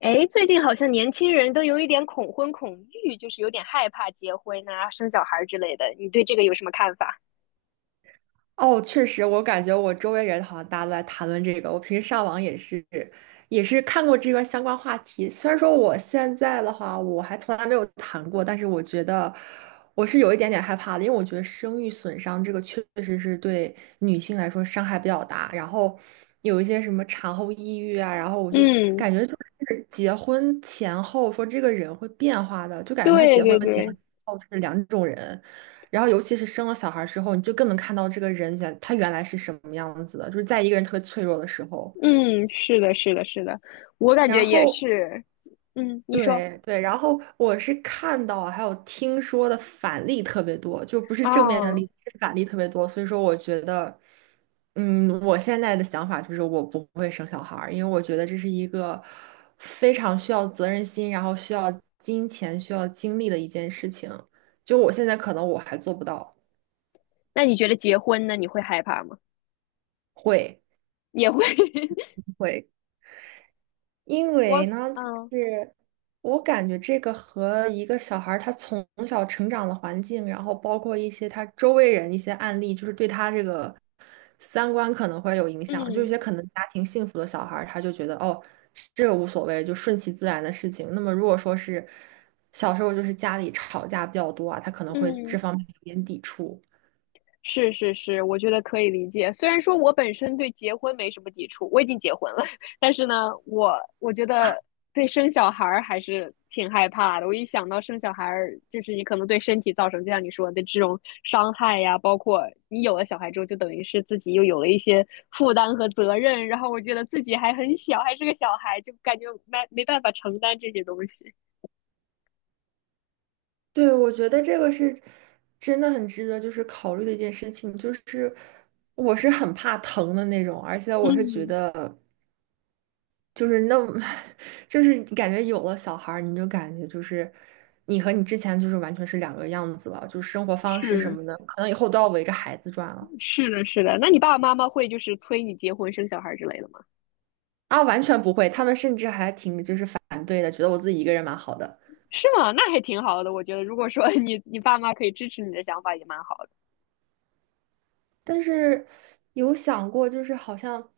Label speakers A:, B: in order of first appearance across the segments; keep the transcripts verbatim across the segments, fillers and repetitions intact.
A: 哎，最近好像年轻人都有一点恐婚恐育，就是有点害怕结婚啊、生小孩儿之类的。你对这个有什么看法？
B: 哦，确实，我感觉我周围人好像大家都在谈论这个。我平时上网也是，也是看过这个相关话题。虽然说我现在的话，我还从来没有谈过，但是我觉得我是有一点点害怕的，因为我觉得生育损伤这个确实是对女性来说伤害比较大。然后有一些什么产后抑郁啊，然后我就
A: 嗯，
B: 感觉就是结婚前后说这个人会变化的，就感觉他
A: 对
B: 结婚
A: 对
B: 前
A: 对，
B: 后是两种人。然后，尤其是生了小孩之后，你就更能看到这个人原他原来是什么样子的，就是在一个人特别脆弱的时候。
A: 嗯，是的，是的，是的，我感觉
B: 然
A: 也
B: 后，
A: 是。嗯，你说，
B: 对对，然后我是看到还有听说的反例特别多，就不是正面的
A: 哦，
B: 例子，是反例特别多。所以说，我觉得，嗯，我现在的想法就是我不会生小孩儿，因为我觉得这是一个非常需要责任心，然后需要金钱、需要精力的一件事情。就我现在可能我还做不到，
A: 那你觉得结婚呢？你会害怕吗？
B: 会。
A: 也会，
B: 会，因
A: 我，
B: 为呢，就
A: 嗯
B: 是我感觉这个和一个小孩儿他从小成长的环境，然后包括一些他周围人一些案例，就是对他这个三观可能会有影响。就有
A: 嗯
B: 些可能家庭幸福的小孩儿，他就觉得哦，这个无所谓，就顺其自然的事情。那么如果说是小时候就是家里吵架比较多啊，他可能会这
A: 嗯。
B: 方面有点抵触。
A: 是是是，我觉得可以理解。虽然说我本身对结婚没什么抵触，我已经结婚了，但是呢，我我觉得对生小孩儿还是挺害怕的。我一想到生小孩儿，就是你可能对身体造成，就像你说的这种伤害呀，包括你有了小孩之后，就等于是自己又有了一些负担和责任。然后我觉得自己还很小，还是个小孩，就感觉没没办法承担这些东西。
B: 对，我觉得这个是真的很值得就是考虑的一件事情，就是我是很怕疼的那种，而且我是觉
A: 嗯，
B: 得就是那么，就是感觉有了小孩儿，你就感觉就是你和你之前就是完全是两个样子了，就是生活方式什
A: 是
B: 么的，可能以后都要围着孩子转了
A: 是的，是的。那你爸爸妈妈会就是催你结婚生小孩之类的吗？
B: 啊，完全不会，他们甚至还挺就是反对的，觉得我自己一个人蛮好的。
A: 是吗？那还挺好的，我觉得，如果说你 你爸妈可以支持你的想法，也蛮好的。
B: 但是有想过，就是好像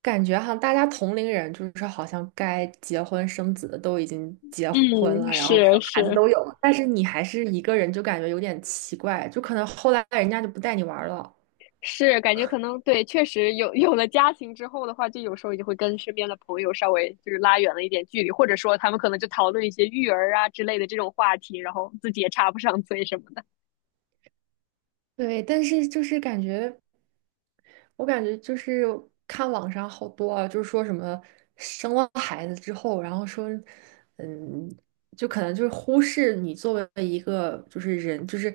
B: 感觉哈，大家同龄人就是好像该结婚生子的都已经结婚
A: 嗯，
B: 了，然后生，
A: 是是
B: 但是你还是一个人，就感觉有点奇怪，就可能后来人家就不带你玩儿了。
A: 是，感觉可能对，确实有 有了家庭之后的话，就有时候也会跟身边的朋友稍微就是拉远了一点距离，或者说他们可能就讨论一些育儿啊之类的这种话题，然后自己也插不上嘴什么的。
B: 对，但是就是感觉。我感觉就是看网上好多啊，就是说什么生了孩子之后，然后说，嗯，就可能就是忽视你作为一个就是人，就是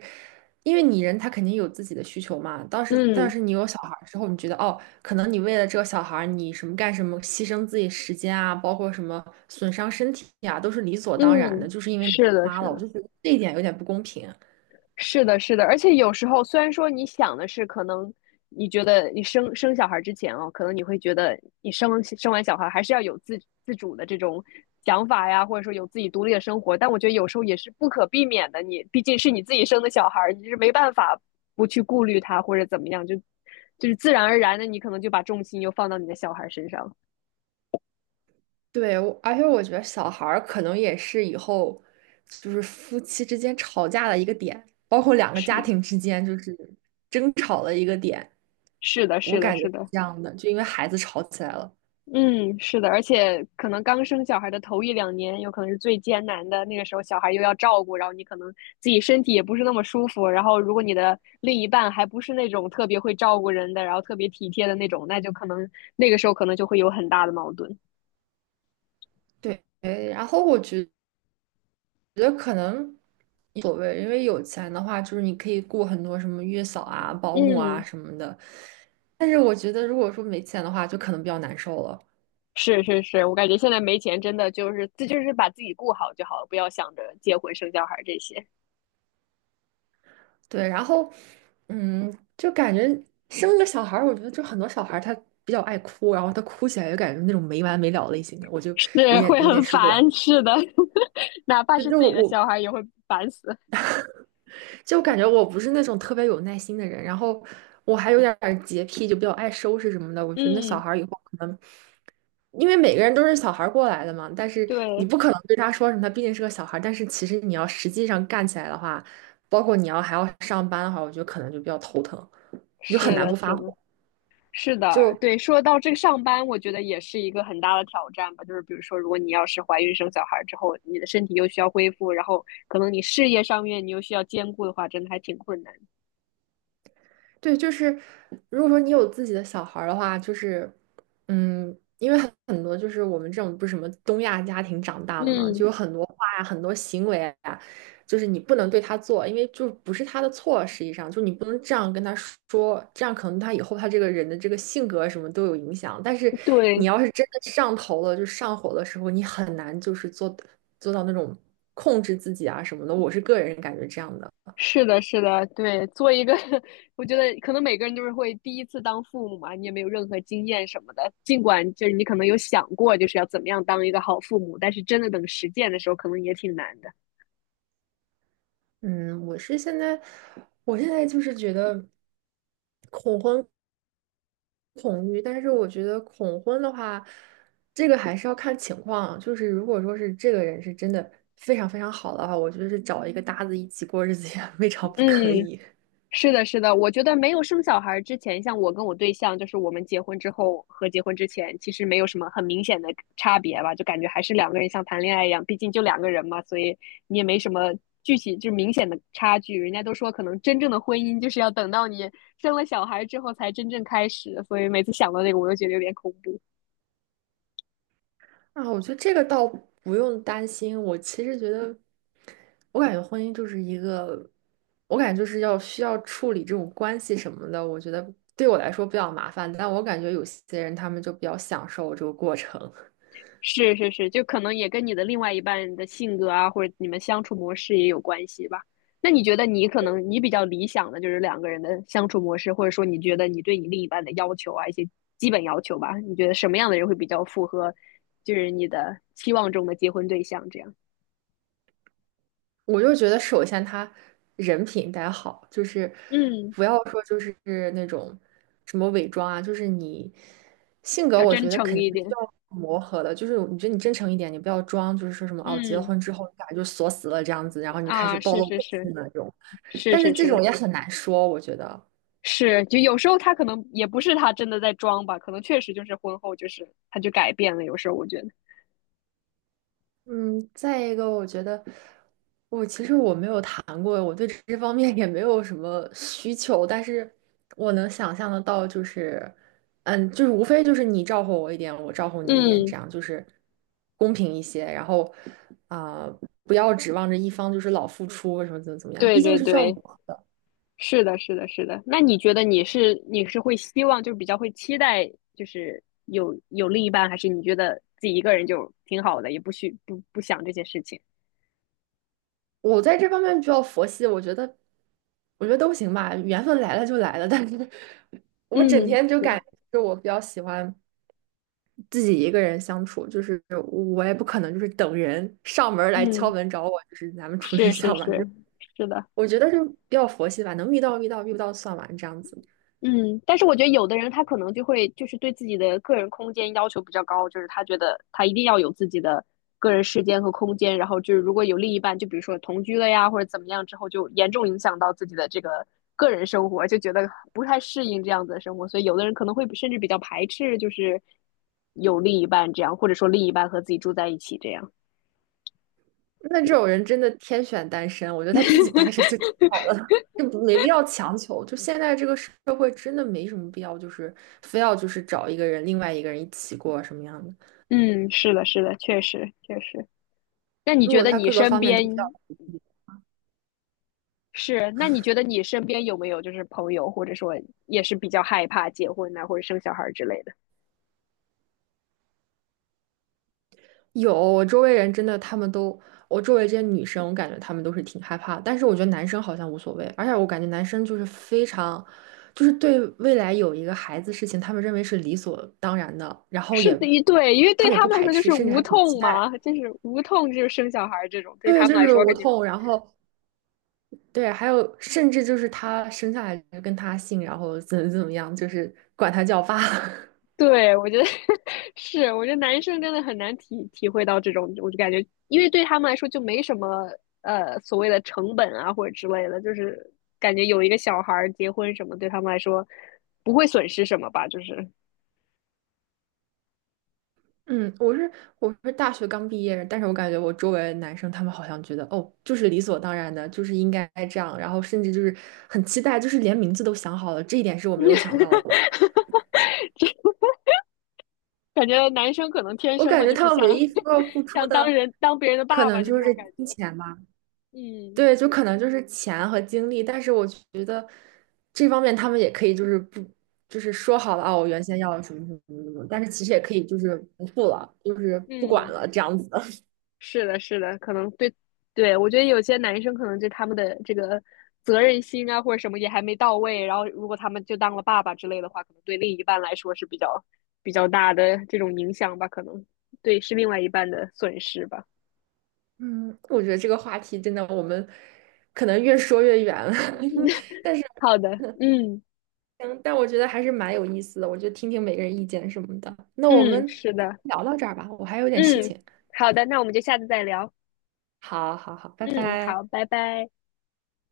B: 因为你人他肯定有自己的需求嘛。当时但
A: 嗯
B: 是你有小孩儿之后，你觉得哦，可能你为了这个小孩儿你什么干什么，牺牲自己时间啊，包括什么损伤身体啊，都是理所当然的，
A: 嗯，
B: 就是因为你
A: 是
B: 当
A: 的，
B: 妈
A: 是
B: 了。我
A: 的。
B: 就觉得这一点有点不公平。
A: 是的，是的，而且有时候虽然说你想的是，可能你觉得你生生小孩之前哦，可能你会觉得你生生完小孩还是要有自自主的这种想法呀，或者说有自己独立的生活，但我觉得有时候也是不可避免的，你毕竟是你自己生的小孩，你是没办法不去顾虑他或者怎么样，就就是自然而然的，你可能就把重心又放到你的小孩身上。
B: 对，我而且我觉得小孩儿可能也是以后就是夫妻之间吵架的一个点，包括两个家
A: 是
B: 庭之间就是争吵的一个点，
A: 是的，
B: 我
A: 是的，
B: 感觉
A: 是
B: 是
A: 的，
B: 这样的，就因为孩子吵起来了。
A: 嗯，是的，而且可能刚生小孩的头一两年，有可能是最艰难的。那个时候，小孩又要照顾，然后你可能自己身体也不是那么舒服。然后，如果你的另一半还不是那种特别会照顾人的，然后特别体贴的那种，那就可能那个时候可能就会有很大的矛盾。
B: 对，然后我觉得可能无所谓，因为有钱的话，就是你可以雇很多什么月嫂啊、保姆啊
A: 嗯，
B: 什么的，但是我觉得如果说没钱的话，就可能比较难受了。
A: 是是是，我感觉现在没钱真的就是这就是把自己顾好就好了，不要想着结婚生小孩这些，
B: 对，然后，嗯，就感觉生个小孩儿，我觉得就很多小孩儿他比较爱哭，然后他哭起来就感觉那种没完没了类型的，我 就有
A: 是
B: 点
A: 会
B: 有点
A: 很
B: 受不了。
A: 烦。是的，哪怕是自己的小孩也会烦死。
B: 就感觉我不是那种特别有耐心的人，然后我还有点儿洁癖，就比较爱收拾什么的。我觉得那小
A: 嗯，
B: 孩儿以后可能，因为每个人都是小孩儿过来的嘛，但是你
A: 对。
B: 不可能对他说什么，他毕竟是个小孩儿。但是其实你要实际上干起来的话，包括你要还要上班的话，我觉得可能就比较头疼，你就很
A: 是
B: 难
A: 的，
B: 不发
A: 是
B: 火。
A: 的，是的，
B: 就
A: 对。说到这个上班，我觉得也是一个很大的挑战吧。就是比如说，如果你要是怀孕生小孩之后，你的身体又需要恢复，然后可能你事业上面你又需要兼顾的话，真的还挺困难。
B: 对，就是如果说你有自己的小孩儿的话，就是嗯，因为很很多就是我们这种不是什么东亚家庭长大的嘛，
A: 嗯，
B: 就有很多话呀、很多行为啊，就是你不能对他做，因为就不是他的错，实际上就你不能这样跟他说，这样可能他以后他这个人的这个性格什么都有影响。但是你
A: 对，
B: 要是真的上头了，就上火的时候，你很难就是做做到那种控制自己啊什么的。我是个人感觉这样的。
A: 是的，是的，对。做一个，我觉得可能每个人都是会第一次当父母嘛，你也没有任何经验什么的。尽管就是你可能有想过就是要怎么样当一个好父母，但是真的等实践的时候，可能也挺难的。
B: 嗯，我是现在，我现在就是觉得恐育，但是我觉得恐婚的话，这个还是要看情况。就是如果说是这个人是真的非常非常好的话，我觉得是找一个搭子一起过日子也 未尝不可
A: 嗯，
B: 以。
A: 是的，是的，我觉得没有生小孩之前，像我跟我对象，就是我们结婚之后和结婚之前，其实没有什么很明显的差别吧，就感觉还是两个人像谈恋爱一样，毕竟就两个人嘛，所以你也没什么具体就明显的差距。人家都说，可能真正的婚姻就是要等到你生了小孩之后才真正开始，所以每次想到这个，我就觉得有点恐怖。
B: 啊，我觉得这个倒不用担心。我其实觉得，我感觉婚姻就是一个，我感觉就是要需要处理这种关系什么的。我觉得对我来说比较麻烦，但我感觉有些人他们就比较享受这个过程。
A: 是是是，就可能也跟你的另外一半的性格啊，或者你们相处模式也有关系吧。那你觉得你可能你比较理想的就是两个人的相处模式，或者说你觉得你对你另一半的要求啊，一些基本要求吧，你觉得什么样的人会比较符合，就是你的期望中的结婚对象这样？
B: 我就觉得首先他人品得好，就是
A: 嗯，
B: 不要说就是那种什么伪装啊，就是你性格，
A: 要
B: 我
A: 真
B: 觉得
A: 诚
B: 肯定
A: 一
B: 是需
A: 点。
B: 要磨合的。就是你觉得你真诚一点，你不要装，就是说什么哦，结了
A: 嗯，
B: 婚之后你俩就锁死了这样子，然后你就开始
A: 啊，
B: 暴
A: 是
B: 露
A: 是
B: 本性
A: 是
B: 的那种。
A: 是
B: 但是
A: 是
B: 这
A: 是
B: 种也很难说，我觉得。
A: 是，就有时候他可能也不是他真的在装吧，可能确实就是婚后就是他就改变了，有时候我觉得，
B: 嗯，再一个，我觉得我其实我没有谈过，我对这方面也没有什么需求，但是我能想象得到，就是，嗯，就是无非就是你照顾我一点，我照顾你一点，
A: 嗯。
B: 这样就是公平一些，然后啊、不要指望着一方就是老付出什么怎么怎么样，
A: 对
B: 毕竟
A: 对
B: 是需要磨
A: 对，
B: 合的。
A: 是的，是的，是的。那你觉得你是你是会希望就是比较会期待就是有有另一半，还是你觉得自己一个人就挺好的，也不需不不想这些事情？
B: 我在这方面比较佛系，我觉得我觉得都行吧，缘分来了就来了，但是 我整
A: 嗯，
B: 天就感
A: 是，
B: 觉是我比较喜欢。自己一个人相处，就是我也不可能就是等人上门来敲
A: 嗯，
B: 门找我，就是咱们处对
A: 是是
B: 象吧。就是
A: 是是的。
B: 我觉得就比较佛系吧，能遇到遇到，遇不到算完这样子。
A: 嗯，但是我觉得有的人他可能就会就是对自己的个人空间要求比较高，就是他觉得他一定要有自己的个人时间和空间，然后就是如果有另一半，就比如说同居了呀或者怎么样之后，就严重影响到自己的这个个人生活，就觉得不太适应这样子的生活，所以有的人可能会甚至比较排斥，就是有另一半这样，或者说另一半和自己住在一起这样。
B: 那这种人真的天选单身，我觉得他自己单身就挺好的了，就没必要强求。就现在这个社会真的没什么必要，就是非要就是找一个人，另外一个人一起过什么样的。
A: 嗯，是的，是的，确实确实。那你
B: 如
A: 觉
B: 果
A: 得
B: 他
A: 你
B: 各个
A: 身
B: 方面都比较，
A: 边是，那你觉得你身边有没有就是朋友，或者说也是比较害怕结婚呐、或者生小孩之类的？
B: 有，我周围人真的，他们都，我周围这些女生，我感觉他们都是挺害怕但是我觉得男生好像无所谓，而且我感觉男生就是非常，就是对未来有一个孩子事情，他们认为是理所当然的，然后
A: 是
B: 也，
A: 的，一对，因为
B: 他
A: 对
B: 们也
A: 他
B: 不
A: 们来
B: 排
A: 说就
B: 斥，
A: 是
B: 甚至
A: 无
B: 还挺期
A: 痛
B: 待。
A: 嘛，就是无痛就是生小孩这种，对
B: 对，
A: 他
B: 就
A: 们来
B: 是
A: 说
B: 无
A: 肯定。
B: 痛，然后对，还有甚至就是他生下来就跟他姓，然后怎么怎么样，就是管他叫爸。
A: 对，我觉得 是，我觉得男生真的很难体体会到这种，我就感觉，因为对他们来说就没什么呃所谓的成本啊或者之类的，就是感觉有一个小孩儿结婚什么，对他们来说不会损失什么吧，就是。
B: 嗯，我是我是大学刚毕业，但是我感觉我周围的男生他们好像觉得哦，就是理所当然的，就是应该这样，然后甚至就是很期待，就是连名字都想好了，这一点是我没有想到的。
A: 这感觉男生可能天
B: 我
A: 生
B: 感
A: 的
B: 觉
A: 就是
B: 他们
A: 像
B: 唯一需要付 出
A: 像当
B: 的
A: 人当别人的
B: 可
A: 爸爸，
B: 能
A: 就
B: 就
A: 这
B: 是
A: 种感觉。
B: 金钱吧，
A: 嗯
B: 对，就可能就是钱和精力，但是我觉得这方面他们也可以就是不就是说好了啊，我原先要什么什么什么，但是其实也可以就是不付了，就是不管
A: 嗯，
B: 了这样子。
A: 是的，是的，可能对对，我觉得有些男生可能就他们的这个责任心啊或者什么也还没到位，然后如果他们就当了爸爸之类的话，可能对另一半来说是比较比较大的这种影响吧，可能对是另外一半的损失吧。
B: 嗯，我觉得这个话题真的，我们可能越说越远了，但是，
A: 好的，嗯
B: 嗯，但我觉得还是蛮有意思的，我就听听每个人意见什么的。那我
A: 嗯，
B: 们
A: 是的，
B: 聊到这儿吧，我还有点事
A: 嗯，
B: 情。
A: 好的，那我们就下次再聊。
B: 好好好，拜
A: 嗯，
B: 拜。
A: 好，拜拜。